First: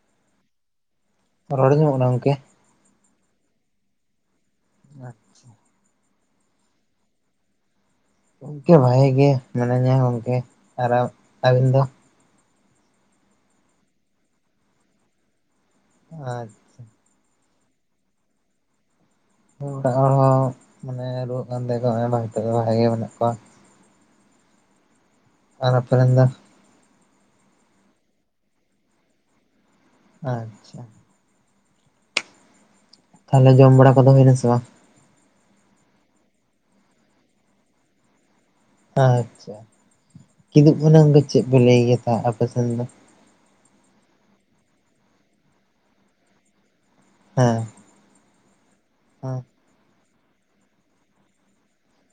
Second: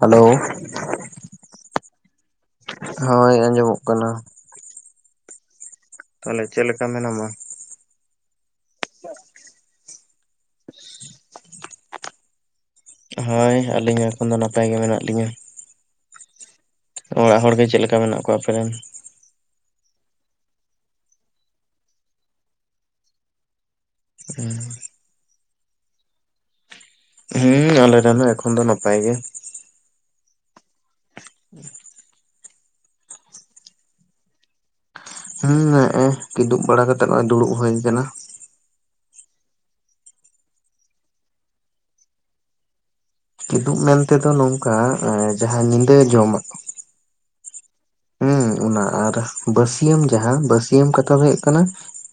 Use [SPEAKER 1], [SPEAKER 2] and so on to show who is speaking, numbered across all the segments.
[SPEAKER 1] Hello.
[SPEAKER 2] ᱨᱚᱲ ᱟᱸᱡᱚᱢᱚᱜ ᱠᱟᱱᱟ ᱜᱚᱝᱠᱮ?
[SPEAKER 1] ᱦᱳᱭ ᱟᱸᱡᱚᱢᱚᱜ ᱠᱟᱱᱟ᱾
[SPEAKER 2] ᱟᱪᱪᱷᱟ᱾
[SPEAKER 1] ᱛᱟᱦᱚᱞᱮ ᱪᱮᱫ ᱞᱮᱠᱟ ᱢᱮᱱᱟᱢᱟ?
[SPEAKER 2] ᱜᱚᱝᱠᱮ ᱵᱷᱟᱜᱮ ᱜᱮ ᱢᱤᱱᱟᱹᱧᱟ ᱜᱚᱝᱠᱮ, ᱟᱨ ᱟᱹᱵᱤᱱ ᱫᱚ?
[SPEAKER 1] ᱦᱳᱭ ᱟᱞᱤᱧ ᱦᱚᱸ ᱮᱠᱷᱚᱱ ᱫᱚ ᱱᱟᱯᱟᱭ ᱜᱮ ᱢᱮᱱᱟᱜ ᱞᱤᱧᱟᱹ᱾
[SPEAKER 2] ᱟᱪᱪᱷᱟ᱾
[SPEAKER 1] ᱚᱲᱟᱜ ᱦᱚᱲ ᱜᱮ ᱪᱮᱫ ᱞᱮᱠᱟ ᱢᱮᱱᱟᱜ ᱠᱚᱣᱟ ᱟᱯᱮ ᱨᱮᱱ?
[SPEAKER 2] ᱚᱲᱟᱜ ᱦᱚᱲ ᱦᱚᱸ ᱢᱟᱱᱮ ᱨᱩᱣᱟᱹᱜ ᱠᱟᱱ ᱛᱟᱦᱮᱸᱜ ᱠᱚ ᱦᱚᱸᱜ-ᱚᱭ ᱦᱤᱛᱚᱜ ᱫᱚ ᱵᱷᱟᱜᱮ ᱜᱮ ᱢᱮᱱᱟᱜ ᱠᱚᱣᱟ ᱾
[SPEAKER 1] ᱦᱩᱸ ᱾
[SPEAKER 2] ᱟᱨ ᱟᱯᱮ ᱨᱮᱱ ᱫᱚ?
[SPEAKER 1] ᱦᱩᱸ ᱟᱞᱮ ᱨᱮᱱ ᱦᱚᱸ ᱮᱠᱷᱚᱱ ᱫᱚ ᱱᱟᱯᱟᱭ ᱜᱮ ᱾
[SPEAKER 2] ᱟᱪᱪᱷᱟ ᱾
[SPEAKER 1] [inaudible]
[SPEAKER 2] ᱛᱟᱦᱚᱞᱮ ᱡᱚᱢ ᱵᱟᱲᱟ ᱠᱚᱫᱚ ᱦᱩᱭᱱᱟ ᱥᱮ ᱵᱟᱝ?
[SPEAKER 1] ᱦᱩᱸ ᱱᱮᱸᱜ-ᱮ ᱠᱤᱫᱩᱵ ᱵᱟᱲᱟ ᱠᱟᱛᱮᱜ ᱱᱚᱜ-ᱚᱭ ᱫᱩᱲᱩᱵ ᱦᱩᱭ ᱠᱟᱱᱟ ᱾
[SPEAKER 2] ᱟᱪᱪᱷᱟ, ᱠᱤᱫᱩᱵ ᱢᱟᱱᱟᱝ ᱫᱚ ᱪᱮᱫ ᱯᱮ ᱞᱟᱹᱭ ᱜᱮᱭᱟ ᱛᱟ ᱟᱯᱮ ᱥᱮᱱ ᱫᱚ?
[SPEAKER 1] ᱠᱤᱫᱩᱵ ᱢᱮᱱᱛᱮᱫᱚ ᱱᱚᱝᱠᱟ ᱮ ᱡᱟᱦᱟᱸ ᱧᱤᱫᱟᱹ ᱡᱚᱢᱟᱜ ᱾
[SPEAKER 2] ᱦᱮᱸ ᱾
[SPEAKER 1] ᱦᱩᱸ ᱚᱱᱟ ᱟᱨ ᱵᱟᱹᱥ ᱤᱭᱟᱹᱢ ᱡᱟᱦᱟᱸ ᱵᱟᱹᱥᱤᱭᱟᱹᱢ ᱠᱟᱛᱷᱟ ᱫᱚ ᱦᱩᱭᱩᱜ ᱠᱟᱱᱟ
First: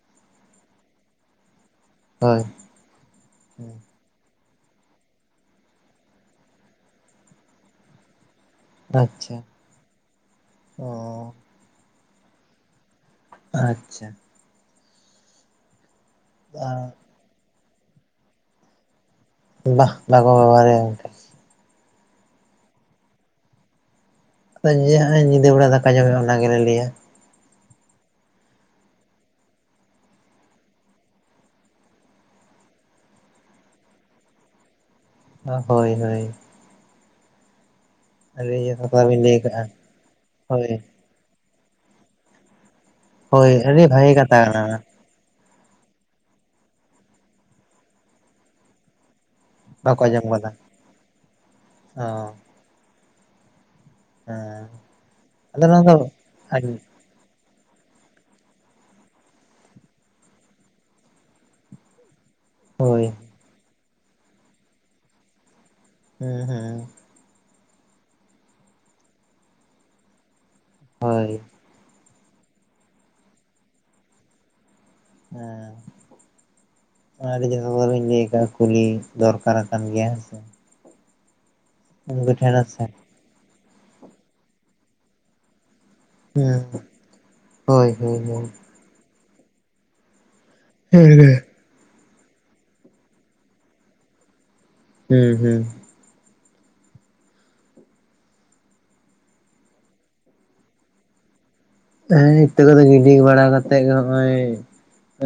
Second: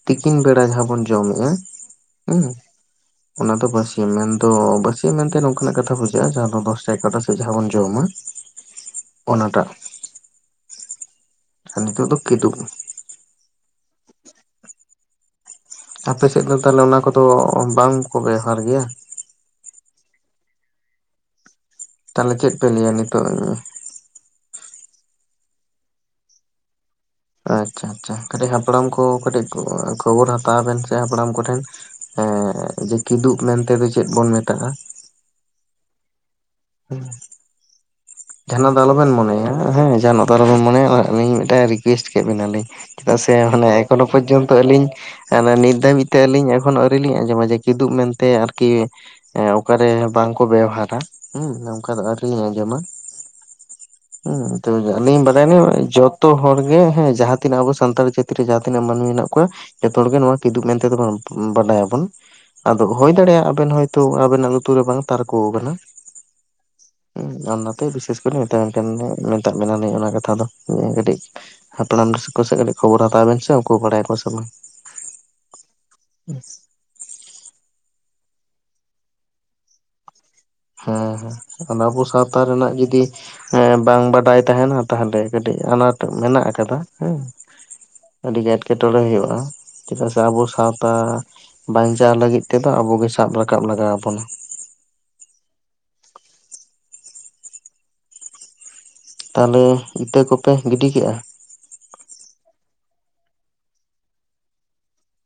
[SPEAKER 1] ᱛᱤᱠᱤᱱ ᱵᱮᱲᱟ ᱡᱟᱦᱟᱸ ᱵᱚᱱ ᱡᱚᱢ ᱮᱜᱼᱟ
[SPEAKER 2] ᱦᱳᱭ
[SPEAKER 1] ᱦᱩᱸ, ᱚᱱᱟ ᱫᱚ ᱵᱟᱹᱥ ᱤᱭᱟᱹᱢ ᱢᱮᱱᱫᱚ ᱵᱟᱹᱥᱤᱭᱟᱹᱢ ᱢᱮᱱᱛᱮ ᱱᱚᱝᱠᱟᱱᱟᱜ ᱠᱟᱛᱷᱟ ᱵᱩᱡᱷᱟᱹᱜᱼᱟ ᱡᱟᱦᱟᱸ ᱫᱚ ᱫᱚᱥᱴᱟ, ᱮᱜᱟᱨᱚᱴᱟ ᱥᱮᱫ ᱡᱟᱦᱟᱸ ᱵᱚᱱ ᱡᱚᱢᱟ
[SPEAKER 2] ᱟᱪᱪᱷᱟ,
[SPEAKER 1] ᱚᱱᱟᱴᱟᱜ
[SPEAKER 2] ᱚᱸᱻ᱾
[SPEAKER 1] ᱟᱨ ᱱᱤᱛᱚᱜ ᱫᱚ ᱠᱮᱫᱩᱵ ᱾
[SPEAKER 2] ᱟᱪᱪᱷᱟ ᱾
[SPEAKER 1] ᱟᱯᱮ ᱥᱮᱫ ᱫᱚ ᱛᱟᱦᱚᱞᱮ ᱚᱱᱟ ᱠᱚᱫᱚ ᱵᱟᱝᱠᱚ ᱵᱮᱣᱦᱟᱨ ᱜᱮᱭᱟ?
[SPEAKER 2] ᱵᱟᱦ ᱵᱟᱠᱚ ᱵᱮᱵᱚᱦᱟᱨ ᱜᱮᱭᱟ ᱜᱚᱝᱠᱮ ᱾
[SPEAKER 1] ᱛᱟᱦᱚᱞᱮ ᱪᱮᱫ ᱯᱮ ᱞᱟᱹᱭᱟ ᱱᱤᱛᱳᱜ?
[SPEAKER 2] ᱟᱫᱚ ᱡᱮ ᱦᱚᱸᱜ-ᱚᱭ ᱧᱤᱫᱟᱹ ᱵᱮᱲᱟ ᱫᱟᱠᱟ ᱡᱚᱢ ᱦᱳᱭᱳᱜ-ᱟ ᱚᱱᱟ ᱜᱮᱞᱮ ᱞᱟᱹᱭᱟ ᱾
[SPEAKER 1] ᱟᱪᱪᱷᱟ ᱟᱪᱪᱷᱟ ᱠᱟᱹᱴᱤᱡ ᱦᱟᱯᱲᱟᱢ ᱠᱚ ᱠᱟᱹᱴᱤᱡ ᱠᱷᱚᱵᱚᱨ ᱦᱟᱛᱟᱣ ᱵᱮᱱ ᱥᱮ ᱦᱟᱯᱲᱟᱢ ᱠᱚᱴᱷᱮᱱ, ᱮᱸ ᱡᱮ ᱠᱤᱫᱩᱵ ᱢᱮᱱᱛᱮ ᱫᱚ ᱪᱮᱫ ᱵᱚᱱ ᱢᱮᱛᱟᱜᱼᱟ?
[SPEAKER 2] ᱚ ᱦᱳᱭ ᱦᱳᱭ ᱾
[SPEAKER 1] ᱦᱩᱸ᱾
[SPEAKER 2] ᱟᱹᱰᱤ ᱤᱭᱟᱹ
[SPEAKER 1] ᱡᱟᱦᱟᱸᱱᱟᱜ ᱫᱚ
[SPEAKER 2] ᱠᱟᱛᱷᱟ
[SPEAKER 1] ᱟᱞᱚᱵᱮᱱ
[SPEAKER 2] ᱵᱤᱱ ᱞᱟᱹᱭ
[SPEAKER 1] ᱢᱚᱱᱮᱭᱟ
[SPEAKER 2] ᱠᱟᱜᱼᱟ
[SPEAKER 1] ᱦᱮᱸ ᱡᱟᱦᱟᱸᱱᱟᱜ ᱫᱚ ᱟᱞᱚᱵᱮᱱ
[SPEAKER 2] ᱦᱳᱭ
[SPEAKER 1] ᱢᱚᱱᱮᱭᱟ ᱦᱚᱸᱜ-ᱚᱭ ᱟᱹᱞᱤᱧ ᱢᱤᱫᱴᱮᱡ ᱨᱤᱠᱩᱭᱮᱥᱴ ᱠᱮᱫ ᱵᱮᱱᱟᱞᱤᱧ ᱪᱮᱫᱟᱜ ᱥᱮ
[SPEAKER 2] ᱦᱳᱭ
[SPEAKER 1] ᱢᱟᱱᱮ
[SPEAKER 2] ᱟᱹᱰᱤ
[SPEAKER 1] ᱮᱠᱷᱚᱱᱱᱳ
[SPEAKER 2] ᱵᱷᱟᱜᱮ ᱠᱟᱛᱷᱟ
[SPEAKER 1] ᱯᱚᱨᱡᱚᱱᱛᱚ
[SPEAKER 2] ᱠᱟᱱᱟ ᱚᱱᱟ
[SPEAKER 1] ᱟᱹᱞᱤᱧ ᱦᱟᱱᱮ ᱱᱤᱛ ᱫᱷᱟᱹᱵᱤᱡ ᱛᱮ ᱟᱹᱞᱤᱧ ᱮᱠᱷᱚᱱ ᱚ ᱟᱹᱣᱨᱤ ᱞᱤᱧ ᱟᱸᱡᱚᱢᱟ ᱡᱮ ᱠᱤᱫᱩᱵ ᱢᱮᱱᱛᱮ ᱟᱨᱠᱤ ᱮᱸ ᱚᱠᱟᱨᱮ
[SPEAKER 2] ᱵᱟᱠᱚ ᱟᱸᱡᱚᱢ
[SPEAKER 1] ᱵᱟᱝ ᱠᱚ
[SPEAKER 2] ᱠᱟᱫᱟ
[SPEAKER 1] ᱵᱮᱣᱦᱟᱨᱟ, ᱦᱩᱸ ᱱᱚᱝᱠᱟ ᱫᱚ
[SPEAKER 2] ᱚ
[SPEAKER 1] ᱟᱹᱣᱨᱤ ᱞᱤᱧ ᱟᱸᱡᱚᱢᱟ ᱾ ᱦᱩᱸ,
[SPEAKER 2] ᱦᱮᱸ
[SPEAKER 1] ᱛᱚᱵᱮ ᱟᱹᱞᱤᱧ
[SPEAKER 2] ᱟᱫᱚ ᱱᱚᱣᱟ
[SPEAKER 1] ᱵᱟᱰᱟᱭᱟᱞᱤᱧ
[SPEAKER 2] ᱫᱚ
[SPEAKER 1] ᱡᱚᱛᱚ ᱦᱚᱲ
[SPEAKER 2] ᱟᱹᱰᱤ
[SPEAKER 1] ᱜᱮ ᱦᱮᱸ ᱡᱟᱦᱟᱸ ᱛᱤᱱᱟᱹᱜ ᱟᱵᱚ ᱥᱟᱱᱛᱟᱲ ᱡᱟᱹᱛᱤ ᱨᱮ ᱡᱟᱦᱟᱸ ᱛᱤᱱᱟᱹᱜ ᱢᱟᱹᱱᱢᱤ ᱢᱮᱱᱟᱜ ᱠᱚᱣᱟ ᱡᱚᱛᱚ ᱦᱚᱲᱜᱮ ᱱᱚᱣᱟ ᱠᱤᱫᱩᱵ ᱢᱮᱱᱛᱮᱫᱚ ᱵᱚᱱ ᱵᱟᱰᱟᱭᱟᱵᱚᱱ ᱾ ᱟᱫᱚ ᱦᱳᱭ ᱫᱟᱲᱮᱭᱟᱜᱼᱟ ᱟᱵᱮᱱ ᱦᱚᱭᱛᱳ ᱟᱵᱮᱱᱟᱜ ᱞᱩᱛᱩᱨ ᱨᱮ ᱵᱟᱝ ᱛᱟᱨᱠᱳ ᱠᱟᱱᱟ᱾
[SPEAKER 2] ᱦᱩᱸ ᱦᱩᱸ᱾
[SPEAKER 1] ᱦᱩᱸ ᱟᱨ ᱚᱱᱟᱛᱮ ᱵᱤᱥᱮᱥ ᱠᱚᱨᱮ ᱫᱚ ᱢᱮᱛᱟᱜ ᱵᱮᱱ, ᱢᱮᱛᱟᱜ ᱵᱮᱱᱟ ᱞᱤᱧ ᱚᱱᱟ ᱠᱟᱛᱷᱟ ᱫᱚ ᱠᱟᱹᱴᱤᱡ
[SPEAKER 2] ᱦᱳᱭ
[SPEAKER 1] ᱦᱟᱯᱲᱟᱢ ᱠᱚ ᱥᱮᱜ ᱨᱮ ᱠᱟᱹᱴᱤᱡ ᱠᱷᱚᱵᱚᱨ ᱦᱟᱛᱟᱣ ᱵᱤᱱ ᱥᱮ ᱩᱝᱠᱩ ᱵᱟᱲᱟᱭᱟᱠᱚ ᱥᱮ ᱵᱟᱝ?
[SPEAKER 2] ᱦᱩᱸ᱾ ᱚᱱᱟᱛᱮ ᱡᱮ ᱠᱷᱚᱵᱚᱨ ᱞᱤᱧ ᱞᱟ. ᱭ ᱠᱟᱜ-ᱟ ᱠᱩᱞᱤ ᱫᱚᱨᱠᱟᱨ ᱟᱠᱟᱱ ᱜᱮᱭᱟ ᱦᱮᱸ ᱥᱮ᱾
[SPEAKER 1] ᱦᱩᱸ ᱦᱩᱸ, ᱟᱨ ᱟᱵᱚ
[SPEAKER 2] ᱩᱱᱠᱩ
[SPEAKER 1] ᱥᱟᱶᱛᱟ
[SPEAKER 2] ᱴᱷᱮᱱ ᱦᱮᱸ
[SPEAKER 1] ᱨᱮᱱᱟᱜ
[SPEAKER 2] ᱥᱮ
[SPEAKER 1] ᱡᱩᱫᱤ ᱦᱮᱸ ᱵᱟᱝ ᱵᱟᱰᱟᱭ ᱛᱟᱸᱦᱮᱱ ᱟ ᱛᱟᱦᱞᱮ ᱠᱟᱹᱴᱤᱡ ᱟᱱᱟᱴ ᱱᱤᱛᱚᱜ ᱢᱮᱱᱟᱜ
[SPEAKER 2] ᱦᱩᱸ
[SPEAKER 1] ᱟᱠᱟᱫᱟ ᱦᱩᱸ,
[SPEAKER 2] ᱦᱳᱭ ᱦᱳᱭ
[SPEAKER 1] ᱟᱹᱰᱤ
[SPEAKER 2] ᱦᱳᱭ
[SPEAKER 1] ᱜᱟᱴ ᱴᱚᱬᱮ ᱦᱩᱭᱩᱜ-ᱟ, ᱪᱮᱫᱟᱜ ᱥᱮ ᱟᱵᱚ ᱥᱟᱶᱛᱟ
[SPEAKER 2] ᱦᱮᱸ
[SPEAKER 1] ᱵᱟᱧᱪᱟᱣ ᱞᱟᱹᱜᱤᱫ ᱛᱮᱫᱚ ᱟᱵᱚ ᱜᱮ ᱥᱟᱵ ᱨᱟᱠᱟᱵ ᱞᱟᱜᱟᱣᱵᱚᱱᱟ᱾
[SPEAKER 2] ᱦᱩᱸ ᱦᱩᱸ᱾
[SPEAKER 1] ᱛᱟᱞᱦᱮ ᱤᱛᱟᱹ ᱠᱚᱯᱮ ᱜᱤᱰᱤ ᱠᱮᱜ-ᱟ?
[SPEAKER 2] ᱦᱩᱸ, ᱤᱛᱟᱹ ᱠᱚᱫᱚ ᱜᱤᱰᱤ ᱵᱟᱲᱟ ᱠᱟᱛᱮᱜ ᱜᱮ ᱦᱚᱸᱜ-ᱚᱭ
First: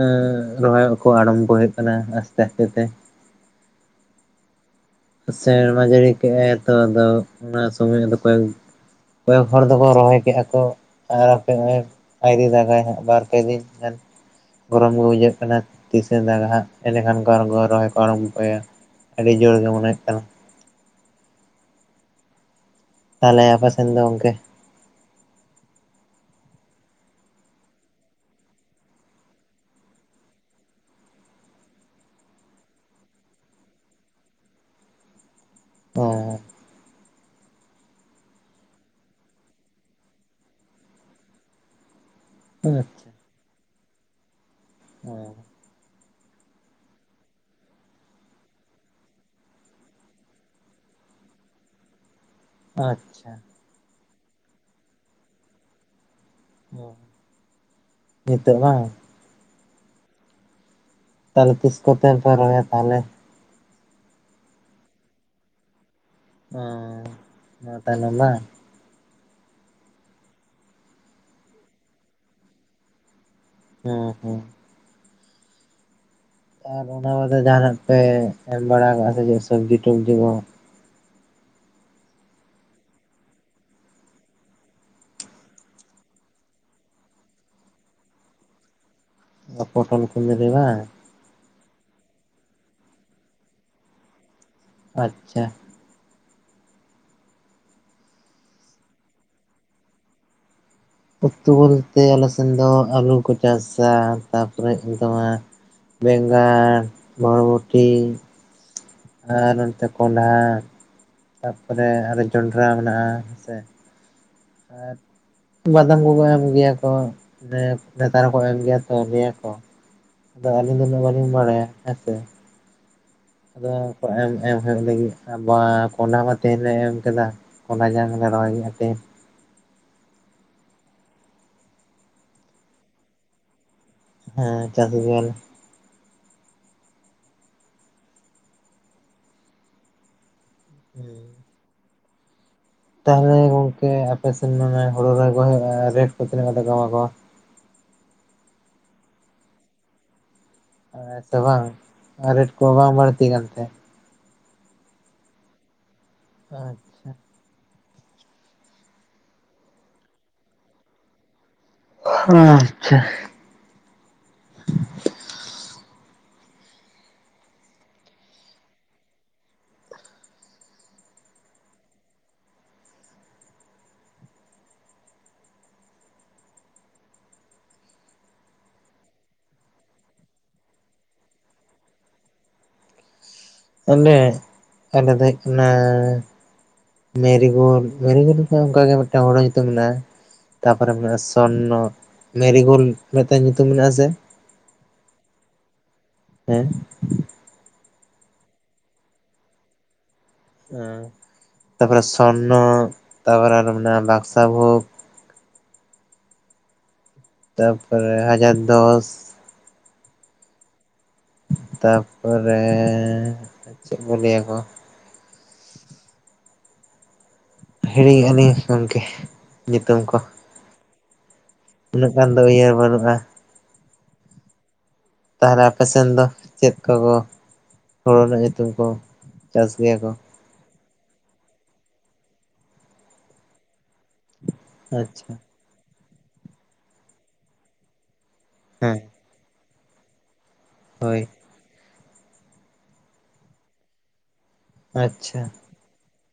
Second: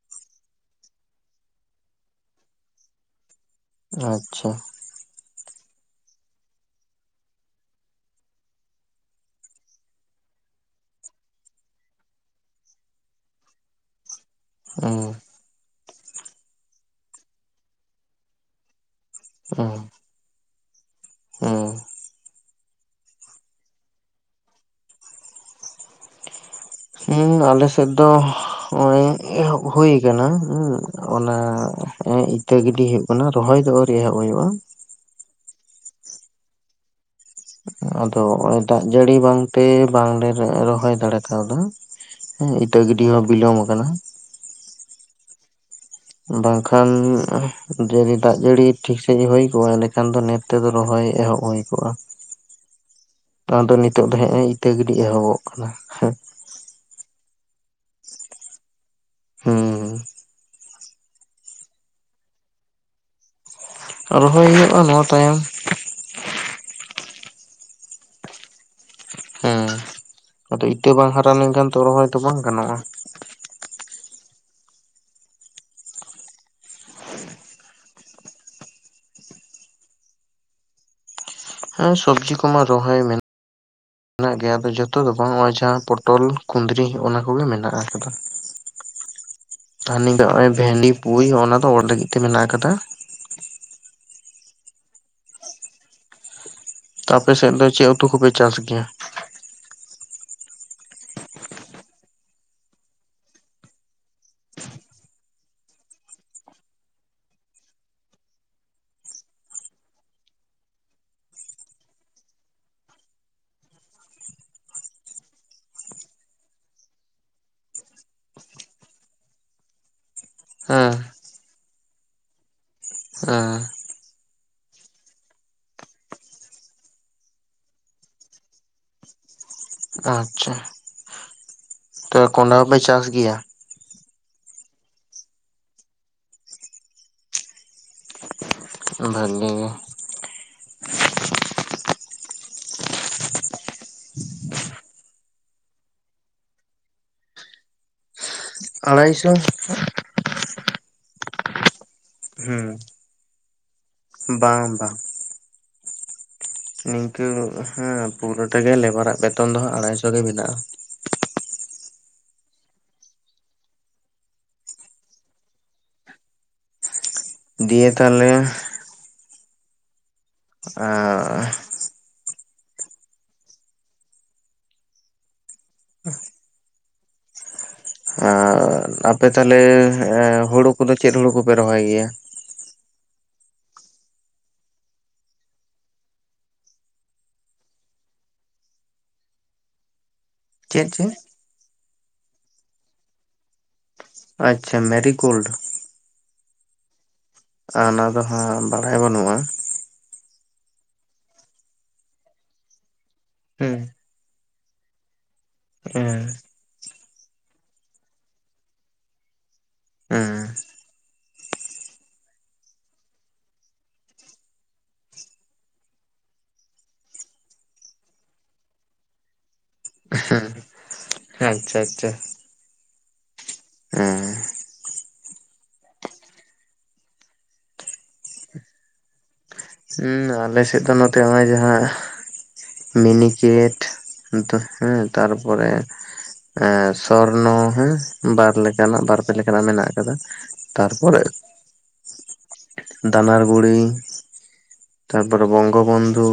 [SPEAKER 2] ᱮᱸᱻ ᱨᱚᱦᱚᱭᱚᱜ ᱠᱚ ᱟᱲᱟᱢᱵᱚ ᱦᱩᱭᱩᱜ ᱠᱟᱱᱟ ᱟᱥᱛᱮ ᱟᱥᱛᱮ ᱛᱮ᱾
[SPEAKER 1] ᱟᱪᱪᱷᱟ᱾
[SPEAKER 2] ᱥᱮᱨᱢᱟ ᱡᱟᱹᱲᱤ ᱠᱮᱜ-ᱟᱭ ᱛᱚ, ᱟᱫᱚ ᱚᱱᱟ ᱥᱚᱢᱚᱭ ᱫᱚ ᱠᱚᱭᱮᱠ ᱠᱚᱭᱮᱠ ᱦᱚᱲ ᱫᱚᱠᱚ ᱨᱚᱦᱚᱭ ᱠᱮᱜ-ᱟ ᱠᱚ ᱟᱨ ᱠᱚᱭᱮᱠ ᱟᱹᱣᱨᱤ ᱫᱟᱜᱟᱭ ᱦᱟᱸᱜ ᱵᱟᱨ ᱯᱮ ᱫᱤᱱ ᱜᱟᱱ᱾ ᱜᱚᱨᱚᱢ ᱜᱮ
[SPEAKER 1] ᱦᱩᱸ
[SPEAKER 2] ᱵᱩᱡᱷᱟᱹᱜ ᱠᱟᱱᱟ ᱛᱤᱥᱮ ᱫᱟᱜᱟ ᱦᱟᱸᱜ ᱮᱸᱰᱮᱠᱷᱟᱱ [unintelligible] ᱨᱚᱦᱚᱭ ᱠᱚ ᱟᱨᱟᱢᱵᱚᱭᱟ᱾ ᱟᱹᱰᱤ ᱡᱳᱨ ᱜᱮ
[SPEAKER 1] ᱦᱩᱸ
[SPEAKER 2] ᱢᱚᱱᱮ ᱦᱳᱭᱳᱜ ᱠᱟᱱᱟ᱾
[SPEAKER 1] ᱦᱩᱸ᱾
[SPEAKER 2] ᱛᱟᱞᱦᱮ ᱟᱯᱮ ᱥᱮᱱ ᱫᱚ ᱜᱚᱝᱠᱮ?
[SPEAKER 1] ᱩᱸ ᱟᱞᱮᱥᱮᱫ ᱫᱚ ᱦᱚᱜᱚᱭ ᱮᱦᱚᱵ ᱦᱩᱭ ᱠᱟᱱᱟ ᱩᱸ ᱚᱱᱟ ᱮᱸᱜ ᱤᱛᱟᱹ ᱜᱤᱰᱤ ᱦᱩᱭᱩᱜ ᱠᱟᱱᱟ ᱨᱚᱦᱚᱭ ᱫᱚ ᱟᱹᱣᱨᱤ ᱮᱦᱚᱵ ᱦᱩᱭᱩᱜ-ᱟ᱾
[SPEAKER 2] ᱦᱮᱸ᱾
[SPEAKER 1] ᱟᱫᱚ ᱦᱚᱸᱜ-ᱚᱭ ᱫᱟᱜ ᱡᱟᱹᱲᱤ ᱵᱟᱝᱛᱮ ᱵᱟᱝᱞᱮ ᱨᱚᱦᱚᱭ ᱫᱟᱲᱮ ᱠᱟᱣᱫᱟ᱾ ᱮᱸ ᱤᱴᱟᱹ ᱜᱤᱰᱤ
[SPEAKER 2] ᱟᱪᱪᱷᱟ
[SPEAKER 1] ᱦᱚᱸ ᱵᱤᱞᱚᱢ ᱠᱟᱱᱟ᱾
[SPEAKER 2] ᱦᱮᱸ᱾
[SPEAKER 1] ᱵᱟᱝᱠᱷᱟᱱ ᱡᱩᱫᱤ ᱫᱟᱜ ᱡᱟᱹᱲᱤ ᱴᱷᱤᱠ ᱥᱟᱹᱦᱤᱡ ᱦᱩᱭ ᱠᱚᱜ-ᱟ ᱮᱸᱰᱮᱠᱷᱟᱱ ᱫᱚ ᱱᱤᱛ ᱛᱮᱫᱚ ᱨᱚᱦᱚᱭ ᱮᱦᱚᱵ ᱦᱩᱭ ᱠᱚᱜ-ᱟ᱾
[SPEAKER 2] ᱟᱪᱪᱷᱟ᱾
[SPEAKER 1] ᱚᱱᱟ ᱱᱤᱛᱳᱜ ᱫᱚ ᱦᱮᱸᱜ-ᱮ ᱤᱛᱟᱹ ᱜᱤᱰᱤ ᱮᱦᱚᱵᱚᱜ ᱠᱟᱱᱟ, ᱦᱮᱸ᱾
[SPEAKER 2] ᱦᱩᱸ, ᱱᱤᱛᱳᱜ ᱵᱟᱝ?
[SPEAKER 1] ᱦᱩᱸ᱾
[SPEAKER 2] ᱛᱟᱞᱦᱮ ᱛᱤᱥ ᱠᱚᱛᱮ ᱯᱮ ᱨᱚᱦᱚᱭᱟ ᱛᱟᱞᱦᱮ?
[SPEAKER 1] ᱨᱚᱦᱚᱭ ᱦᱩᱭᱩᱜ-ᱟ ᱱᱚᱣᱟ ᱛᱟᱭᱚᱢ᱾
[SPEAKER 2] ᱦᱮᱸ, ᱱᱤᱭᱟᱹ ᱛᱟᱭᱱᱚᱢ ᱵᱟᱝ?
[SPEAKER 1] ᱦᱮᱸ ᱟᱫᱚ ᱤᱛᱟᱹ ᱵᱟᱝ ᱦᱟᱨᱟ ᱞᱮᱱᱠᱷᱟᱱ ᱛᱚ ᱨᱚᱦᱚᱭ ᱛᱚ ᱵᱟᱝ ᱜᱟᱱᱚᱜ-ᱟ!
[SPEAKER 2] ᱦᱩᱸ ᱦᱩᱸ᱾ ᱟᱨ ᱚᱱᱟ ᱵᱟᱫᱮ ᱡᱟᱸᱦᱟᱱᱟᱜ ᱯᱮ ᱮᱢ ᱵᱟᱲᱟ ᱠᱟᱜᱼᱟ ᱥᱮ ᱪᱮᱫ ᱥᱚᱵᱽᱡᱤ ᱴᱚᱵᱡᱤ ᱠᱚ?
[SPEAKER 1] ᱦᱮᱸ ᱥᱚᱵᱽᱡᱤ ᱠᱚᱢᱟ ᱨᱚᱦᱚᱭ ᱢᱮ ᱱᱟᱜ ᱜᱮᱭᱟ᱾ ᱟᱫᱚ ᱡᱚᱛᱚ ᱫᱚ ᱵᱟᱝ ᱱᱚᱜ-ᱚᱭ ᱡᱟᱦᱟᱸ ᱯᱚᱴᱚᱞ ᱠᱩᱸᱫᱽᱨᱤ ᱱᱚᱜ-ᱚᱱᱟ ᱠᱚᱜᱮ ᱢᱮᱱᱟᱜ ᱟᱠᱟᱫᱟ᱾ ᱟᱨ
[SPEAKER 2] ᱯᱚᱴᱚᱞ
[SPEAKER 1] ᱱᱤᱱᱫᱟᱹ
[SPEAKER 2] ᱠᱩᱸᱫᱽᱨᱤ
[SPEAKER 1] ᱦᱚᱸᱜ-ᱚᱭ
[SPEAKER 2] ᱵᱟᱝ
[SPEAKER 1] ᱵᱷᱮᱱᱰᱤ ᱯᱩᱭ ᱦᱚᱸᱜ-ᱚᱱᱟ ᱫᱚ ᱦᱚᱸᱜ-ᱱᱰᱮ ᱢᱤᱫᱴᱮᱡ ᱢᱮᱱᱟᱜ ᱟᱠᱟᱫᱟ᱾
[SPEAKER 2] ᱟᱪᱪᱷᱟ᱾
[SPEAKER 1] ᱟᱯᱮ ᱥᱮᱫ ᱫᱚ ᱪᱮᱜ ᱩᱛᱩ ᱠᱚᱯᱮ ᱪᱟᱥ ᱜᱮᱭᱟ?
[SPEAKER 2] ᱩᱛᱩ ᱵᱚᱞᱛᱮ ᱟᱞᱮ ᱥᱮᱱ ᱫᱚ ᱟᱹᱞᱩ [unintelligible] ᱛᱟᱯᱚᱨᱮ ᱦᱩᱭᱩᱜ ᱛᱟᱢᱟ ᱵᱮᱸᱜᱟᱲ, ᱵᱚᱨᱵᱚᱴᱤ ᱟᱨ ᱚᱱᱛᱮ ᱠᱚᱱᱰᱷᱟ ᱛᱟᱨᱯᱚᱨᱮ ᱟᱨᱚ ᱡᱚᱸᱱᱰᱨᱟ ᱢᱮᱱᱟᱜᱼᱟ ᱦᱮᱸᱥᱮ ᱟᱨ ᱵᱟᱫᱟᱢ ᱠᱚᱠᱚ ᱮᱢ ᱜᱮᱭᱟ ᱠᱚ ᱮ ᱱᱮᱛᱟᱨ ᱦᱚᱸᱠᱚ ᱮᱢ ᱜᱮᱭᱟ ᱛᱚ ᱞᱟᱹᱭ ᱟᱠᱚ ᱾ ᱫᱚ ᱟᱹᱞᱤᱧ
[SPEAKER 1] ᱦᱮᱸ
[SPEAKER 2] ᱫᱚ [unintelligible] ᱵᱟᱹᱞᱤᱧ ᱵᱟᱲᱟᱭᱟ ᱦᱮᱸᱥᱮ ᱾
[SPEAKER 1] ᱦᱮᱸ
[SPEAKER 2] ᱟᱫᱚ ᱠᱚ ᱮᱢ ᱮᱢ ᱮᱢ ᱦᱩᱭᱩᱜ ᱞᱟᱹᱜᱤᱫ ᱟ ᱵᱟ ᱠᱚᱱᱰᱷᱟ ᱠᱚ ᱛᱮᱦᱮᱱ ᱨᱮ ᱮᱢ ᱠᱮᱫᱟ ᱾ ᱦᱚᱞᱟ ᱡᱟᱝᱞᱮ ᱨᱚᱦᱚᱭ ᱟᱠᱮᱡ
[SPEAKER 1] ᱟᱪᱪᱷᱟ ᱾ ᱛᱚ ᱠᱚᱸᱱᱰᱷᱟ ᱦᱚᱸᱯᱮ ᱪᱟᱥ ᱜᱮᱭᱟ?
[SPEAKER 2] ᱦᱮᱸ ᱪᱟᱥ ᱜᱤᱭᱟᱞᱮ ᱾
[SPEAKER 1] ᱵᱷᱟᱜᱤ ᱜᱮ ᱾
[SPEAKER 2] [inaudible] ᱛᱟᱦᱞᱮ ᱜᱚᱝᱠᱮ ᱟᱯᱮᱥᱮᱱ ᱢᱟᱱᱮ ᱦᱳᱲᱳ ᱨᱚᱦᱚᱭ ᱠᱚ ᱦᱩᱭᱩᱜ ᱜᱮᱭᱟ ᱨᱮᱴ ᱠᱚ ᱛᱤᱱᱟᱹᱜ ᱠᱟᱛᱮ ᱠᱚ ᱮᱢᱟ ᱠᱚᱣᱟ?
[SPEAKER 1] ᱟᱲᱟᱭ ᱥᱚ ᱾
[SPEAKER 2] ᱮ ᱥᱮ ᱵᱟᱝ ᱟᱨ ᱨᱮᱴ
[SPEAKER 1] ᱦᱩᱸ
[SPEAKER 2] ᱠᱚᱦᱚᱸ ᱵᱟᱝ ᱵᱟᱲᱛᱤ ᱠᱟᱱ ᱛᱮ?
[SPEAKER 1] ᱵᱟᱝ ᱵᱟ᱾ ᱱᱤᱝᱠᱟᱹ ᱦᱮᱸ ᱯᱩᱨᱟᱹ ᱴᱟ ᱜᱮ ᱞᱮᱵᱟᱨᱟᱜ ᱵᱮᱛᱚᱱ ᱫᱚ ᱦᱟᱸᱜ ᱟᱲᱦᱟᱭ ᱥᱚ ᱜᱮ ᱢᱮᱱᱟᱜ-ᱟ᱾
[SPEAKER 2] [inaudible] ᱟᱪᱪᱷᱟ᱾
[SPEAKER 1] ᱫᱤᱭᱮ ᱛᱟᱞᱮᱼᱼ [unintelligible] [unintelligible] ᱟᱨ ᱟᱯᱮ ᱛᱟᱞᱮ ᱮᱸ ᱦᱳᱲᱳ ᱠᱚᱫᱚ ᱪᱮᱫ ᱦᱳᱲᱳ ᱠᱚᱯᱮ ᱨᱚᱦᱚᱭ ᱜᱮᱭᱟ?
[SPEAKER 2] ᱟᱞᱮ ᱟᱞᱮ ᱫᱚ ᱦᱩᱭᱩᱜ ᱠᱟᱱᱟ᱾ ᱢᱮᱨᱤᱜᱳᱞᱰ ᱢᱮᱨᱤᱜᱳᱞᱰ ᱞᱮᱠᱟ‌ ᱚᱱᱠᱟ ᱜᱮ ᱢᱤᱫᱴᱟᱝ ᱦᱚᱲᱚ ᱧᱩᱛᱩᱢ ᱢᱮᱱᱟᱜ-ᱟ᱾
[SPEAKER 1] ᱪᱮᱫ
[SPEAKER 2] ᱛᱟᱯᱚᱨᱮ
[SPEAKER 1] ᱪᱮᱫ
[SPEAKER 2] ᱢᱮᱱᱟᱜ-ᱟ ᱥᱚᱨᱱᱚ ᱢᱮᱨᱤ ᱜᱳᱞᱰ ᱢᱮᱫᱛᱮᱜ ᱧᱩᱛᱩᱢ ᱢᱮᱱᱟᱜ-ᱟ ᱥᱮ?
[SPEAKER 1] ᱟᱪᱪᱷᱟ ᱢᱮᱨᱤ ᱜᱳᱞᱰ᱾
[SPEAKER 2] ᱦᱮᱸ᱾
[SPEAKER 1] ᱟᱻ ᱚᱱᱟ ᱫᱚ ᱦᱟᱸᱜ ᱵᱟᱲᱟᱭ ᱵᱟᱹᱱᱩᱜ-ᱟ᱾
[SPEAKER 2] ᱮᱸ ᱛᱟᱨᱯᱚᱨᱮ ᱥᱚᱨᱱᱚ ᱛᱟᱨᱯᱚᱨᱮ ᱟᱨᱚ
[SPEAKER 1] ᱦᱩᱸ
[SPEAKER 2] ᱢᱮᱱᱟᱜ-ᱟ ᱵᱟᱠᱥᱟ ᱵᱩᱠ᱾
[SPEAKER 1] [inaudible]
[SPEAKER 2] ᱛᱟᱯᱚᱨᱮ ᱦᱟᱡᱟᱨ ᱫᱚᱥ᱾
[SPEAKER 1] ᱩᱸᱻ᱾
[SPEAKER 2] ᱛᱟᱨᱯᱚᱨᱮ ᱪᱮᱜ ᱠᱚ ᱞᱟᱹᱭᱟ ᱠᱚᱼᱼ ᱦᱤᱲᱤ ᱟᱹᱞᱤᱧ ᱜᱚᱝᱠᱮ ᱧᱩᱛᱩᱢ ᱠᱚ᱾
[SPEAKER 1] ᱟᱪᱪᱷᱟ ᱟᱪᱪᱷᱟ᱾
[SPEAKER 2] ᱩᱱᱟᱹᱜ ᱜᱟᱱ ᱫᱚ ᱩᱭᱦᱟᱹᱨ ᱵᱟᱹᱱᱩᱜ-ᱟ᱾
[SPEAKER 1] ᱮᱸᱻ᱾
[SPEAKER 2] ᱛᱟᱦᱟᱞᱮ ᱟᱯᱮ ᱥᱮᱱ ᱫᱚ ᱪᱮᱫ ᱠᱚᱠᱚ ᱦᱳᱲᱳ ᱨᱮᱱᱟᱜ ᱧᱩᱛᱩᱢ ᱠᱚ? ᱪᱟᱥ ᱜᱮᱭᱟ ᱠᱚ
[SPEAKER 1] ᱩᱢᱸ ᱟᱞᱮ ᱥᱮᱜ ᱫᱚ ᱱᱚᱛᱼᱼ ᱛᱮ ᱦᱚᱸᱭ ᱡᱟᱦᱟᱸ ᱢᱤᱱᱤᱠᱮᱴ ᱚᱱᱛᱩᱼᱼ ᱦᱮᱸ
[SPEAKER 2] ᱟᱪᱪᱷᱟ
[SPEAKER 1] ᱛᱟᱨᱯᱚᱨᱮ ᱮᱸ ᱥᱚᱨᱱᱚ ᱦᱮᱸ ᱵᱟᱨ ᱞᱮᱠᱟ
[SPEAKER 2] ᱦᱮᱸ
[SPEAKER 1] ᱱᱟᱜ ᱵᱟᱨᱼᱼ ᱯᱮ ᱞᱮᱠᱟ ᱱᱟᱜ ᱢᱮᱱᱟᱜ ᱠᱟᱫᱟ
[SPEAKER 2] ᱦᱳᱭ
[SPEAKER 1] ᱛᱟᱨᱯᱚᱨᱮᱜᱼᱼ ᱫᱟᱱᱟᱨ ᱜᱩᱲᱤ
[SPEAKER 2] ᱟᱪᱪᱷᱟ
[SPEAKER 1] ᱛᱟᱨᱯᱚᱨᱮ ᱵᱚᱝᱜᱚ ᱵᱚᱱᱫᱷᱩ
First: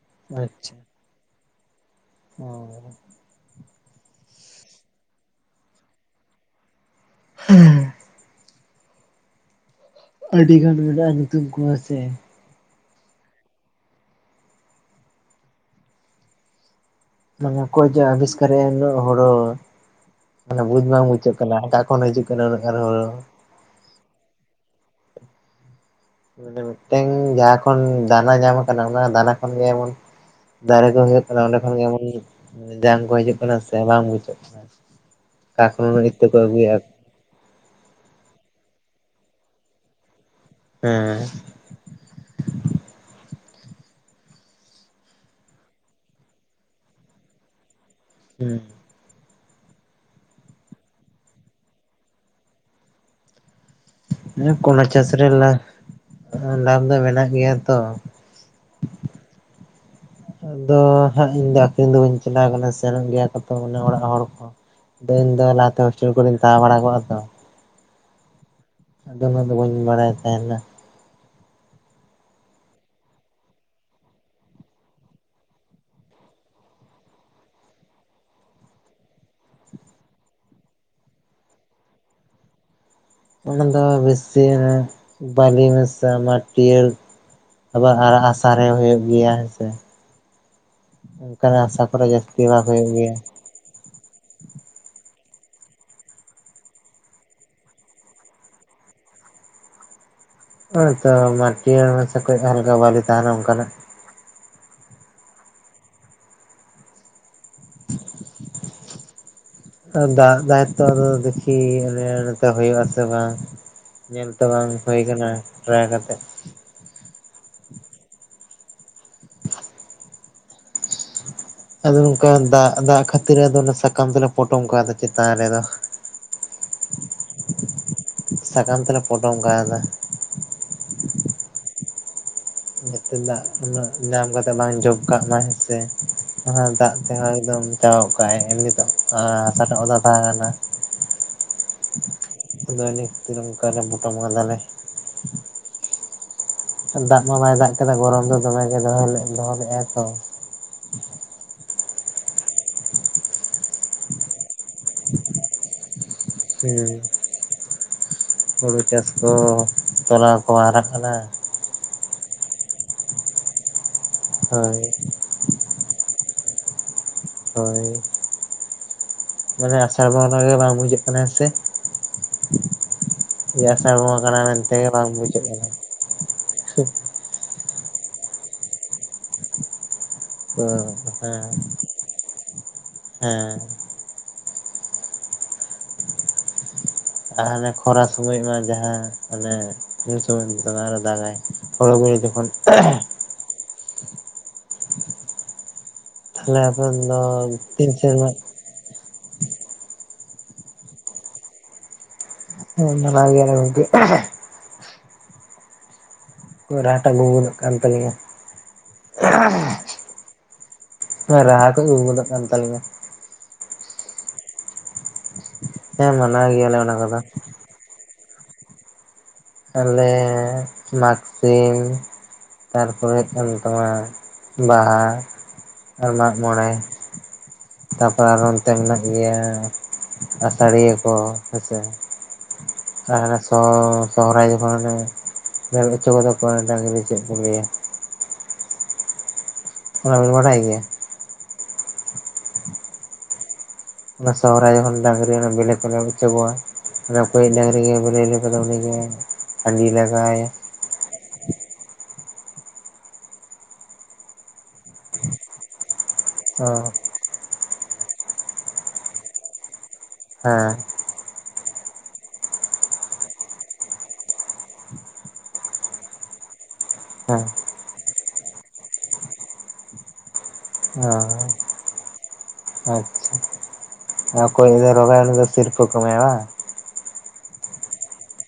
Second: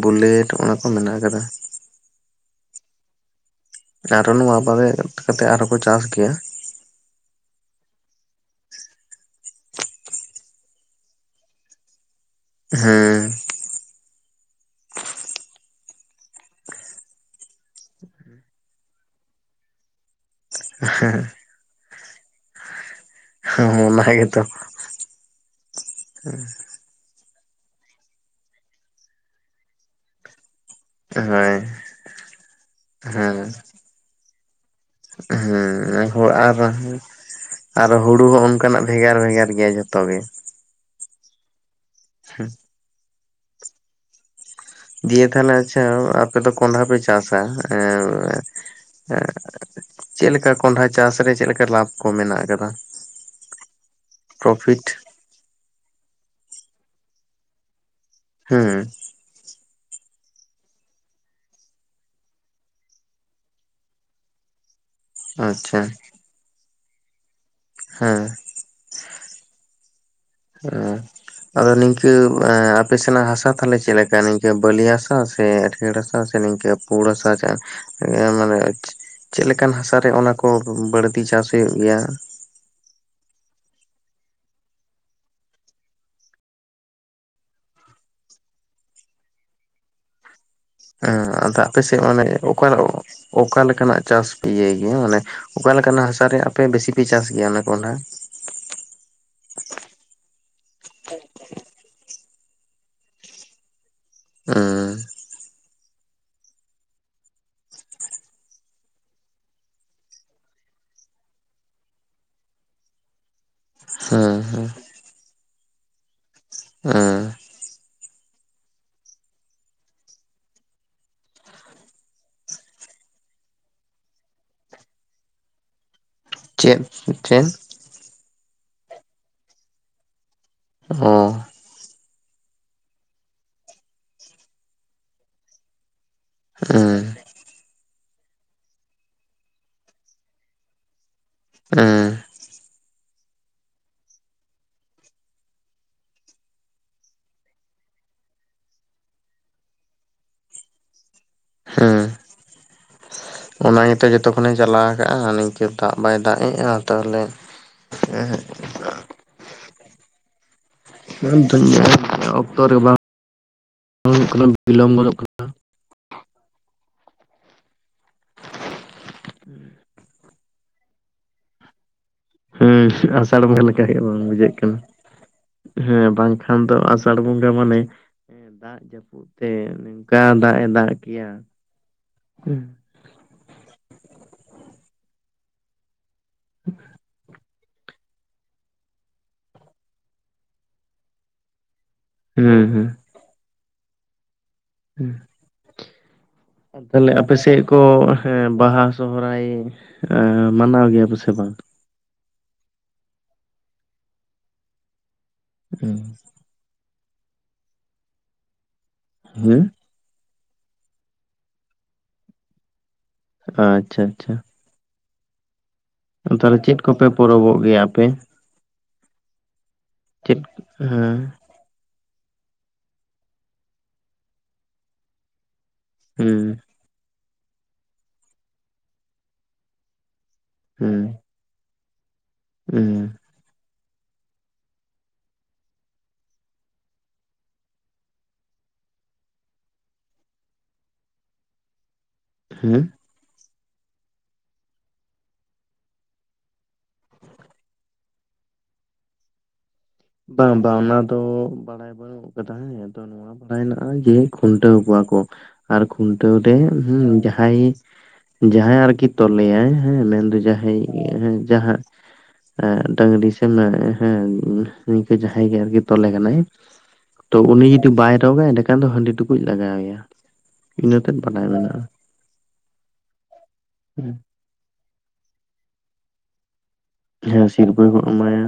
[SPEAKER 1] ᱵᱩᱞᱮᱴ ᱚᱱᱟ ᱠᱚ ᱢᱮᱱᱟᱜ ᱠᱟᱫᱟ᱾
[SPEAKER 2] ᱚᱻ᱾
[SPEAKER 1] ᱟᱨᱚ ᱱᱚᱣᱟ ᱵᱟᱫᱮ ᱮᱴ ᱠᱟᱛᱮᱜ ᱟᱨᱦᱚ ᱠᱚ ᱪᱟᱥ ᱜᱮᱭᱟ᱾
[SPEAKER 2] ᱦᱩᱸ᱾ ᱟᱹᱰᱤ ᱜᱟᱱ ᱢᱮᱱᱟᱜ-ᱟ ᱧᱩᱛᱩᱢ ᱠᱚ ᱦᱮᱸ ᱥᱮ᱾
[SPEAKER 1] ᱦᱮᱸ᱾
[SPEAKER 2] ᱢᱟᱱᱮ ᱚᱠᱚᱭ ᱡᱮ ᱟᱵᱤᱥᱠᱟᱨᱮᱜ-ᱟᱭ ᱩᱱᱟᱹᱜ ᱦᱚᱲᱳ᱾ ᱢᱟᱱᱮ ᱵᱩᱡᱽ ᱵᱟᱝ ᱵᱩᱪᱩᱜ ᱠᱟᱱᱟ ᱚᱠᱟ ᱠᱷᱚᱱ ᱦᱤᱡᱩᱜ ᱠᱟᱱᱟ ᱩᱱᱟᱹᱜ ᱟᱨᱚ ᱦᱚᱲᱳ᱾
[SPEAKER 1] ᱢᱚᱱᱦᱟ ᱜᱮ ᱛᱚ᱾
[SPEAKER 2] ᱢᱟᱱᱮ ᱢᱤᱫᱴᱮᱱ ᱡᱟᱦᱟᱸ ᱠᱷᱚᱱ ᱫᱟᱱᱟ ᱧᱟᱢ ᱟᱠᱟᱱᱟ ᱚᱱᱟ ᱫᱟᱱᱟ ᱠᱷᱚᱱ ᱜᱮ ᱮᱢᱚᱱ ᱫᱟᱨᱮ ᱠᱚ ᱦᱩᱭᱩᱜ ᱠᱟᱱᱟ
[SPEAKER 1] ᱦᱳᱭ
[SPEAKER 2] ᱚᱸᱰᱮ ᱠᱷᱚᱱ ᱜᱮ ᱮᱢᱚᱱ ᱡᱟᱝ ᱠᱚ
[SPEAKER 1] ᱦᱮᱸ
[SPEAKER 2] ᱦᱤᱡᱩᱜ ᱠᱟᱱᱟ ᱥᱮ ᱵᱟᱝ ᱵᱩᱪᱩᱜ ᱠᱟᱱᱟ᱾ ᱚᱠᱟ ᱠᱷᱚᱱ ᱩᱱᱟᱹᱜ
[SPEAKER 1] ᱩᱸ ᱦᱳ
[SPEAKER 2] ᱤᱛᱟᱹ ᱠᱚ
[SPEAKER 1] ᱟᱨ
[SPEAKER 2] ᱟᱹᱜᱩᱭᱮᱜᱼᱟ
[SPEAKER 1] ᱦᱚᱸ ᱟᱨᱦᱚᱸ ᱟᱨ ᱦᱩᱲᱩ ᱦᱚᱸ ᱚᱱᱠᱟ ᱱᱟᱜ ᱵᱷᱮᱜᱟᱨ ᱵᱷᱮᱜᱟᱨ ᱜᱮᱭᱟ ᱡᱷᱚᱛᱚ ᱜᱮ᱾
[SPEAKER 2] ᱦᱮᱸ᱾
[SPEAKER 1] ᱦᱩᱸ᱾ ᱫᱤᱭᱮ ᱛᱟᱦᱟᱞᱮ ᱟᱪᱪᱷᱟ ᱟᱯᱮ ᱫᱚ ᱠᱚᱱᱰᱷᱟ ᱯᱮ ᱪᱟᱥᱟ ᱮᱸᱼᱼ
[SPEAKER 2] ᱦᱩᱸ
[SPEAKER 1] ᱮᱸ ᱪᱮᱜ ᱞᱮᱠᱟ ᱠᱚᱱᱰᱷᱟ ᱪᱟᱥ ᱨᱮ ᱪᱮᱜ ᱞᱮᱠᱟ ᱞᱟᱵᱽ ᱠᱚ ᱢᱮᱱᱟᱜ ᱟᱠᱟᱫᱟ? [inaudible]
[SPEAKER 2] ᱦᱮᱸ ᱠᱚᱱᱰᱷᱟ ᱪᱟᱥ ᱨᱮ ᱞᱟ ᱞᱟᱵᱷ ᱫᱚ ᱢᱮᱱᱟᱜ ᱜᱮᱭᱟ ᱛᱚ᱾
[SPEAKER 1] ᱦᱩᱸ᱾
[SPEAKER 2] ᱟᱫᱚ ᱦᱟᱸᱜ ᱤᱧ ᱫᱚ ᱟᱠᱷᱨᱤᱧ ᱫᱚ ᱵᱟᱹᱧ ᱪᱟᱞᱟᱣ ᱠᱟᱱᱟ ᱥᱮᱱᱚᱜ ᱜᱮᱭᱟ ᱠᱚᱛᱚ ᱚᱱᱮ ᱚᱲᱟᱜ ᱦᱚᱲ ᱠᱚ᱾ ᱟᱫᱚ ᱤᱧ ᱫᱚ ᱞᱟᱦᱟ ᱛᱮ
[SPEAKER 1] ᱟᱪᱪᱷᱟ
[SPEAKER 2] ᱦᱳᱥᱴᱮᱞ ᱠᱚᱨᱤᱧ ᱛᱟᱦᱮᱸ ᱵᱟᱲᱟ ᱠᱚᱜ-ᱟ ᱛᱚ᱾
[SPEAKER 1] ᱦᱮᱸ᱾
[SPEAKER 2] ᱟᱫᱚ ᱩᱱᱟᱹᱜ ᱫᱚ ᱵᱟᱹᱧ ᱵᱟᱲᱟᱭ ᱛᱟᱦᱮᱱᱟ᱾
[SPEAKER 1] ᱚᱸ᱾ ᱟᱫᱚ ᱱᱤᱝᱠᱟᱹ ᱟᱯᱮ ᱮᱸ ᱟᱯᱮᱥᱮᱱᱟᱜ ᱦᱟᱥᱟ ᱛᱟᱦᱞᱮ ᱪᱮᱞᱮᱠᱟ ᱱᱤᱝᱠᱟᱹ ᱵᱟᱹᱞᱤ ᱦᱟᱥᱟ ᱥᱮ ᱮᱴᱷᱭᱟᱹᱬ ᱦᱟᱥᱟ ᱥᱮ ᱱᱤᱝᱠᱟᱹ ᱯᱩᱸᱬ ᱦᱟᱥᱟ ᱪᱮ ᱮᱸ ᱢᱟᱱᱮ ᱪᱮᱫ ᱞᱮᱠᱟᱱ ᱦᱟᱥᱟᱨᱮ ᱚᱱᱟ ᱠᱚ ᱵᱟᱹᱲᱛᱤ ᱪᱟᱥ ᱦᱩᱭᱩᱜ ᱜᱮᱭᱟ?
[SPEAKER 2] ᱚᱱᱟ ᱫᱚ ᱵᱮᱥᱤ ᱮᱸ ᱵᱟᱞᱤ ᱢᱮᱥᱟ ᱢᱟᱴᱭᱟᱹᱲ ᱟᱵᱟᱨ ᱟᱨᱟᱜ ᱦᱟᱥᱟ ᱨᱮ ᱦᱩᱭᱩᱜ ᱜᱮᱭᱟ ᱦᱮᱸ ᱥᱮ᱾
[SPEAKER 1] ᱦᱮᱸ ᱟᱫᱟ ᱟᱯᱮᱥᱮᱫ
[SPEAKER 2] ᱠᱚᱨᱮ
[SPEAKER 1] ᱢᱟᱱᱮ
[SPEAKER 2] ᱡᱟᱹᱥᱛᱤ ᱵᱟᱝ
[SPEAKER 1] ᱚᱠᱟ
[SPEAKER 2] ᱦᱩᱭᱩᱜ ᱜᱮᱭᱟ
[SPEAKER 1] ᱚᱠᱟ ᱞᱮᱠᱟᱱᱟᱜ ᱪᱟᱥ ᱤᱭᱟᱹᱭ ᱜᱮᱭᱟ ᱢᱟᱱᱮ ᱚᱠᱟ ᱞᱮᱠᱟᱱᱟᱜ ᱦᱟᱥᱟᱨᱮ ᱟᱯᱮ ᱵᱮᱥᱤᱯᱮ ᱪᱟᱥ ᱜᱮᱭᱟ ᱚᱱᱟ ᱠᱚᱸᱦᱰᱷᱟ᱾
[SPEAKER 2] ᱦᱚᱸᱭ ᱛᱚ ᱢᱟᱴᱤᱭᱟᱹᱬ ᱢᱟᱥᱮ ᱠᱚᱡ ᱦᱟᱞᱠᱟ ᱵᱟᱞᱤ ᱛᱟᱦᱮᱱᱟ ᱚᱱᱠᱟᱱᱟᱜ᱾
[SPEAKER 1] ᱩᱸ᱾ [inaudible]
[SPEAKER 2] ᱫᱟᱜ ᱫᱟᱭ ᱛᱚ ᱟᱫᱚ ᱫᱟᱹᱠᱷᱤ ᱮᱱᱮ ᱮᱱᱠᱟ ᱦᱩᱭᱩᱜ ᱟᱥᱮ ᱵᱟᱝ᱾ ᱧᱮᱞ
[SPEAKER 1] ᱦᱩᱸ
[SPEAKER 2] ᱛᱚ ᱵᱟᱝ ᱦᱩᱭ ᱠᱟᱱᱟ ᱴᱨᱟᱭ ᱠᱟᱛᱮᱜ᱾
[SPEAKER 1] ᱦᱮᱸ᱾
[SPEAKER 2] ᱟᱫᱚ ᱱᱩᱝᱠᱟᱱ ᱫᱟᱜ ᱫᱟᱜ ᱠᱷᱟᱹᱛᱤᱨ ᱟᱫᱚ ᱚᱱᱟ ᱥᱟᱠᱟᱢ ᱛᱮᱞᱮ ᱯᱚᱴᱚᱢ ᱠᱟᱣᱫᱟ ᱪᱮᱛᱟᱱ ᱨᱮ ᱫᱚ᱾‍‍‍‍
[SPEAKER 1] ᱪᱮᱫ ᱪᱮᱱᱫ?
[SPEAKER 2] ᱥᱟᱠᱟᱢ ᱛᱮᱞᱮ ᱯᱚᱴᱚᱢ ᱠᱟᱣᱫᱟ᱾
[SPEAKER 1] ᱚᱸ᱾
[SPEAKER 2] ᱡᱟᱛᱮ ᱫᱟᱜ ᱩᱱᱟᱹᱜ ᱧᱟᱢ ᱠᱟᱛᱮ ᱵᱟᱝ ᱡᱚᱵᱠᱟᱜ ᱢᱟᱭ ᱦᱮᱸᱥᱮ, ᱚᱱᱟ ᱫᱟᱜ
[SPEAKER 1] ᱦᱩᱸ
[SPEAKER 2] ᱛᱮᱦᱚᱸ ᱮᱠᱫᱚᱢ ᱪᱟᱵᱟ ᱜᱚᱫ ᱠᱟ-ᱟᱭ ᱮᱢᱱᱤᱛᱚᱜ ᱮᱸ ᱦᱟᱥᱟᱴᱚᱜ ᱚᱫᱟ ᱛᱟᱦᱮᱸᱱᱟ᱾
[SPEAKER 1] [inaudible]
[SPEAKER 2] ᱟᱫᱚᱭ ᱱᱤᱛ ᱛᱮᱫᱚ ᱱᱚᱝᱠᱟ ᱞᱮ ᱯᱚᱴᱚᱢ ᱠᱟᱫᱟᱞᱮ᱾ ᱫᱟᱜ ᱢᱟ ᱵᱟᱭ ᱫᱟᱜ ᱠᱟᱫᱟ ᱜᱚᱨᱚᱢ ᱫᱚ ᱫᱚᱢᱮᱜᱮ ᱫᱚᱦᱚ ᱞᱮ ᱫᱚᱦᱚ ᱞᱮᱫᱟᱭ ᱛᱚ᱾
[SPEAKER 1] ᱦᱩᱸ ᱚᱱᱟ ᱜᱮᱛᱮ ᱡᱚ ᱛᱚᱠᱷᱚᱱᱮ ᱡᱟᱞᱟᱣ ᱟᱠᱟᱜᱼᱟ ᱱᱤᱝᱠᱟᱹ ᱫᱟᱜ ᱵᱟᱭ ᱫᱟᱜ ᱮᱜᱼᱟ
[SPEAKER 2] ᱦᱩᱸ
[SPEAKER 1] ᱛᱟᱦᱚᱞᱮ
[SPEAKER 2] ᱦᱩᱲᱩ ᱪᱟᱥ ᱠᱚ ᱛᱚᱞᱟ ᱠᱚ ᱦᱟᱨᱟᱜ ᱠᱟᱱᱟ᱾
[SPEAKER 1] ᱚᱠᱛᱚ ᱨᱮ ᱵᱟᱝ
[SPEAKER 2] ᱦᱳᱭ
[SPEAKER 1] ᱵᱤᱞᱚᱢ ᱜᱚᱫᱚᱜ ᱠᱟᱱ
[SPEAKER 2] ᱦᱳᱭ ᱢᱟᱱᱮ ᱟᱥᱟᱲ ᱵᱚᱸᱜᱟ ᱜᱮ ᱵᱟᱝ ᱵᱩᱡᱷᱟᱹᱜ ᱠᱟᱱᱟ ᱦᱮᱸ ᱥᱮ᱾
[SPEAKER 1] ᱦᱮᱸ ᱟᱥᱟᱲ ᱵᱚᱸᱜᱟ
[SPEAKER 2] ᱡᱮ
[SPEAKER 1] ᱞᱮᱠᱟ
[SPEAKER 2] ᱟᱥᱟᱲ
[SPEAKER 1] ᱜᱮ
[SPEAKER 2] ᱵᱚᱸᱜᱟ
[SPEAKER 1] ᱵᱟᱝ ᱵᱩᱡᱷᱟᱹᱜ
[SPEAKER 2] ᱢᱮᱱᱛᱮ
[SPEAKER 1] ᱠᱟᱱᱟ
[SPEAKER 2] ᱵᱟᱝ ᱵᱩᱡᱷᱟᱹᱜ ᱠᱟᱱᱟ
[SPEAKER 1] ᱦᱮᱸ ᱵᱟᱝ ᱠᱷᱟᱱ ᱫᱚ ᱟᱥᱟᱲ ᱵᱚᱸᱜᱟ ᱢᱟᱱᱮ ᱫᱟᱜ, ᱡᱟᱹᱯᱩᱫ, ᱛᱮ ᱡᱟ ᱫᱟᱜ
[SPEAKER 2] ᱛᱚ
[SPEAKER 1] ᱮ ᱫᱟᱜ ᱜᱮᱭᱟ
[SPEAKER 2] ᱦᱮᱸ ᱦᱮᱸ᱾
[SPEAKER 1] [inaudible]
[SPEAKER 2] ᱟᱦᱟᱨ ᱨᱮ ᱠᱷᱚᱨᱟ ᱥᱚᱢᱚᱭ ᱢᱟ ᱡᱟᱦᱟᱸ ᱦᱟᱱᱮ ᱧᱩ ᱥᱚᱢᱚᱭ ᱫᱚᱢᱮ ᱟᱨᱚ ᱫᱟᱜᱟᱭ ᱦᱳᱲᱳ ᱜᱩᱦᱤᱡ ᱡᱚᱠᱷᱚᱱ
[SPEAKER 1] ᱦᱮᱸ ᱦᱮᱸ᱾
[SPEAKER 2] ᱛᱟᱦᱞᱮ ᱟᱵᱮᱱ
[SPEAKER 1] ᱛᱟᱦᱞᱮ
[SPEAKER 2] ᱫᱚ
[SPEAKER 1] ᱟᱯᱮ ᱥᱮᱫ ᱠᱚ
[SPEAKER 2] ᱛᱤᱱ ᱥᱮᱨᱢᱟ
[SPEAKER 1] ᱦᱮᱸ ᱵᱟᱦᱟ ᱥᱚᱦᱚᱨᱟᱭ ᱮᱸ ᱢᱟᱱᱟᱣ ᱜᱮᱭᱟ ᱯᱮ ᱥᱮ ᱵᱟᱝ?
[SPEAKER 2] ᱦᱮᱸ ᱢᱟᱱᱟᱣ ᱜᱮᱭᱟ ᱞᱮ ᱜᱚᱝᱠᱮ᱾
[SPEAKER 1] ᱦᱩᱸ᱾
[SPEAKER 2] ᱨᱟᱦᱟᱴᱟ [inaudible] ᱠᱟᱱ ᱛᱟᱹᱞᱤᱧᱟ᱾ ᱨᱟᱦᱟ ᱠᱚ ᱜᱩᱸᱜᱩᱫᱚᱜ ᱠᱟᱱ ᱛᱟᱹᱞᱤᱧᱟᱺ
[SPEAKER 1] ᱟᱪᱪᱷᱟ ᱟᱪᱪᱷᱟ᱾
[SPEAKER 2] ᱦᱮᱸ ᱢᱟᱱᱟᱣ
[SPEAKER 1] ᱛᱟᱦᱞᱮ
[SPEAKER 2] ᱜᱮᱭᱟᱞᱮ
[SPEAKER 1] ᱪᱮᱫ
[SPEAKER 2] ᱚᱱᱟ
[SPEAKER 1] ᱠᱚᱯᱮ
[SPEAKER 2] ᱠᱚᱫᱚ
[SPEAKER 1] ᱯᱚᱨᱚᱵᱚᱜ ᱜᱮᱭᱟ ᱟᱯᱮ?
[SPEAKER 2] ᱟᱞᱮ
[SPEAKER 1] ᱪᱮᱫ ᱦᱮᱸ
[SPEAKER 2] ᱢᱟᱜᱽ ᱥᱤᱢ ᱛᱟᱨᱯᱚᱨᱮ ᱦᱩᱭᱩᱜ ᱠᱟᱱ ᱛᱚᱢᱟ ᱵᱟᱦᱟ᱾ ᱟᱨ ᱢᱟᱜ
[SPEAKER 1] ᱦᱮᱸ
[SPEAKER 2] ᱢᱚᱬᱮ ᱛᱟᱯᱚᱨᱮ ᱟᱨᱦᱚᱸ ᱚᱱᱚᱛᱮ ᱢᱮᱱᱟᱜ ᱜᱮᱭᱟ ᱟᱥᱟᱲᱤᱭᱟᱹᱠᱚ ᱦᱮᱸᱥᱮ᱾
[SPEAKER 1] ᱩᱸ᱾
[SPEAKER 2] ᱟᱨ ᱦᱟᱱᱮ ᱥᱚ ᱥᱚᱦᱨᱟᱭ ᱡᱚᱠᱷᱚᱱ ᱦᱟᱱᱮ [inaudible] ᱦᱚᱪᱚ ᱠᱚᱫᱚ ᱠᱚ ᱰᱟᱝᱨᱤ ᱪᱮᱫ ᱠᱚ ᱞᱟᱹᱭᱟ? ᱚᱱᱟ ᱵᱮᱱ ᱵᱟᱰᱟᱭ ᱜᱮᱭᱟ?
[SPEAKER 1] ᱦᱩᱸ?
[SPEAKER 2] ᱚᱱᱟ ᱥᱚᱦᱚᱨᱟᱭ ᱡᱚᱠᱷᱚᱱ ᱰᱟᱝᱨᱤ ᱚᱱᱟ᱾ [inaudible] ᱚᱱᱟ ᱠᱚᱭᱤᱡ ᱰᱟᱝᱨᱤ ᱜᱮ [inaudible]
[SPEAKER 1] ᱵᱟᱝ᱾ ᱵᱟᱝ ᱚᱱᱟ ᱫᱚ ᱵᱟᱲᱟᱭ ᱵᱟᱹᱱᱩᱜ ᱟᱠᱟᱫᱟ᱾ ᱦᱮᱸ ᱟᱫᱚ ᱱᱚᱣᱟ ᱵᱟᱲᱟᱭ ᱦᱮᱱᱟᱜ-ᱟ ᱡᱮ ᱠᱷᱩᱱᱴᱟᱹᱣ ᱠᱚᱣᱟ ᱠᱚ᱾ ᱟᱨ ᱠᱷᱩᱱᱴᱟᱹᱣ ᱨᱮ
[SPEAKER 2] ᱚ
[SPEAKER 1] ᱦᱩᱸ ᱡᱟᱦᱟᱸᱭ ᱡᱟᱦᱟᱸᱭ ᱟᱨᱠᱤ ᱛᱚᱞᱮᱭᱟᱭ ᱦᱮᱸ ᱢᱮᱱ
[SPEAKER 2] ᱦᱮᱸ
[SPEAKER 1] ᱡᱟᱦᱟᱸᱭ ᱦᱮᱸ ᱡᱟᱦᱟᱸ ᱮ ᱰᱟᱝᱨᱤ ᱥᱮ ᱢᱮ ᱦᱮᱸ ᱱᱤᱝᱠᱟᱹ ᱡᱟᱦᱟᱸᱭ ᱜᱮ ᱟᱨᱠᱤ ᱛᱚᱞᱮ ᱠᱟᱱᱟᱭ ᱛᱚ
[SPEAKER 2] ᱦᱮᱸ
[SPEAKER 1] ᱩᱱᱤ ᱡᱩᱚᱫᱤ ᱵᱟᱭ ᱨᱚᱜᱟᱭ ᱮᱸᱰᱮ ᱠᱷᱟᱱ ᱫᱚ ᱦᱟᱺᱰᱤ ᱴᱩᱠᱩᱡ ᱞᱟᱜᱟᱣᱮᱭᱟ᱾ ᱤᱱᱟᱹᱛᱮᱫ ᱵᱟᱰᱟᱭ
[SPEAKER 2] ᱚ
[SPEAKER 1] ᱢᱮᱱᱟᱜᱼᱟ᱾
[SPEAKER 2] ᱟᱪᱪᱷᱟ ᱟᱨ ᱚᱠᱚᱭᱤᱡ ᱫᱚ ᱨᱚᱜᱟ ᱩᱱᱤ ᱫᱚ ᱥᱤᱨᱯᱷᱟᱹ ᱠᱚ ᱮᱢᱟᱣᱟᱭᱟ ᱵᱟᱝ?
[SPEAKER 1] ᱦᱮᱸ ᱥᱤᱨᱯᱟᱹ ᱠᱚ ᱮᱢᱟᱭᱟ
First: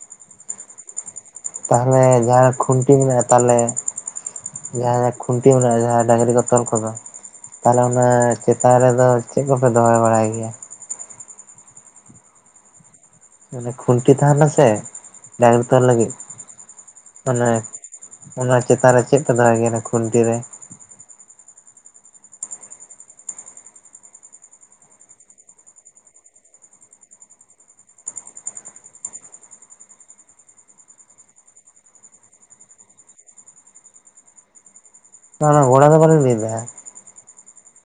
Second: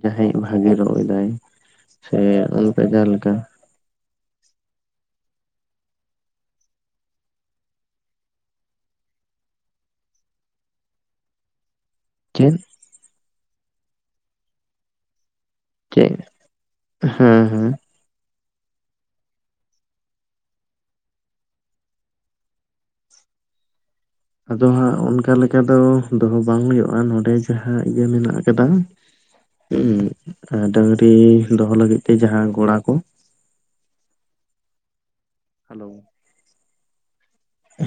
[SPEAKER 1] ᱡᱟᱦᱟᱸᱭᱤᱡ ᱵᱷᱟᱜᱮ ᱨᱚᱜ ᱮᱫᱟᱭ᱾
[SPEAKER 2] ᱛᱟᱦᱞᱮ
[SPEAKER 1] ᱥᱮ
[SPEAKER 2] ᱡᱟᱦᱟᱸ
[SPEAKER 1] ᱚᱱᱠᱟ
[SPEAKER 2] ᱠᱷᱩᱱᱴᱤ
[SPEAKER 1] ᱡᱟᱦᱟᱸ
[SPEAKER 2] ᱢᱮᱱᱟᱜᱼᱟ
[SPEAKER 1] ᱞᱮᱠᱟ
[SPEAKER 2] ᱛᱟᱞᱦᱮ ᱡᱟᱦᱟᱸ ᱨᱮ ᱠᱷᱩᱱᱴᱤ ᱢᱮᱱᱟᱜᱼᱟ, ᱡᱟᱦᱟᱸ ᱰᱟᱝᱨᱤ ᱠᱚ ᱛᱚᱞ ᱠᱚᱫᱚ᱾ ᱛᱟᱦᱞᱮ ᱚᱱᱟ ᱪᱮᱛᱟᱱ ᱨᱮᱫᱚ ᱪᱮᱜ ᱠᱚᱯᱮ ᱫᱚᱦᱚ ᱵᱟᱲᱟᱭ ᱜᱮᱭᱟ?
[SPEAKER 1] ᱪᱮᱫ?
[SPEAKER 2] ᱢᱟᱱᱮ ᱠᱷᱩᱱᱴᱤ ᱛᱟᱦᱮᱱᱟ ᱥᱮ, ᱰᱟᱝᱨᱤ ᱛᱚᱞ ᱞᱟᱹᱜᱤᱫ
[SPEAKER 1] ᱪᱮᱫ ᱦᱮᱸ
[SPEAKER 2] ᱢᱟᱱᱮ
[SPEAKER 1] ᱦᱮᱸ
[SPEAKER 2] ᱚᱱᱟ ᱪᱮᱛᱟᱱ ᱨᱮ ᱪᱮᱫ ᱯᱮ ᱫᱚᱦᱚᱭ ᱜᱮᱭᱟ, ᱚᱱᱟ ᱠᱷᱩᱱᱴᱤ ᱨᱮ?
[SPEAKER 1] ᱟᱫᱚ ᱦᱟᱸᱜ ᱚᱱᱠᱟ ᱞᱮᱠᱟ ᱫᱚ ᱫᱚᱦᱚ ᱵᱟᱝ ᱦᱩᱭᱩᱜᱼᱟ, ᱱᱚᱰᱮ ᱡᱟᱦᱟᱸ ᱤᱭᱟᱹ ᱢᱮᱱᱟᱜ ᱠᱟᱫᱟ᱾ ᱩᱸ ᱰᱟᱹᱝᱨᱤ ᱫᱚᱦᱚ ᱞᱟᱹᱜᱤᱫ ᱛᱮ ᱡᱟᱦᱟᱸ ᱜᱚᱲᱟ ᱠᱚ?
[SPEAKER 2] ᱵᱟᱸ ᱵᱟᱸ ᱜᱳᱲᱟ
[SPEAKER 1] ᱦᱮᱞᱳ
[SPEAKER 2] ᱫᱚ ᱵᱟᱸ ᱞᱤᱧ ᱞᱟᱹᱭᱮᱫ᱾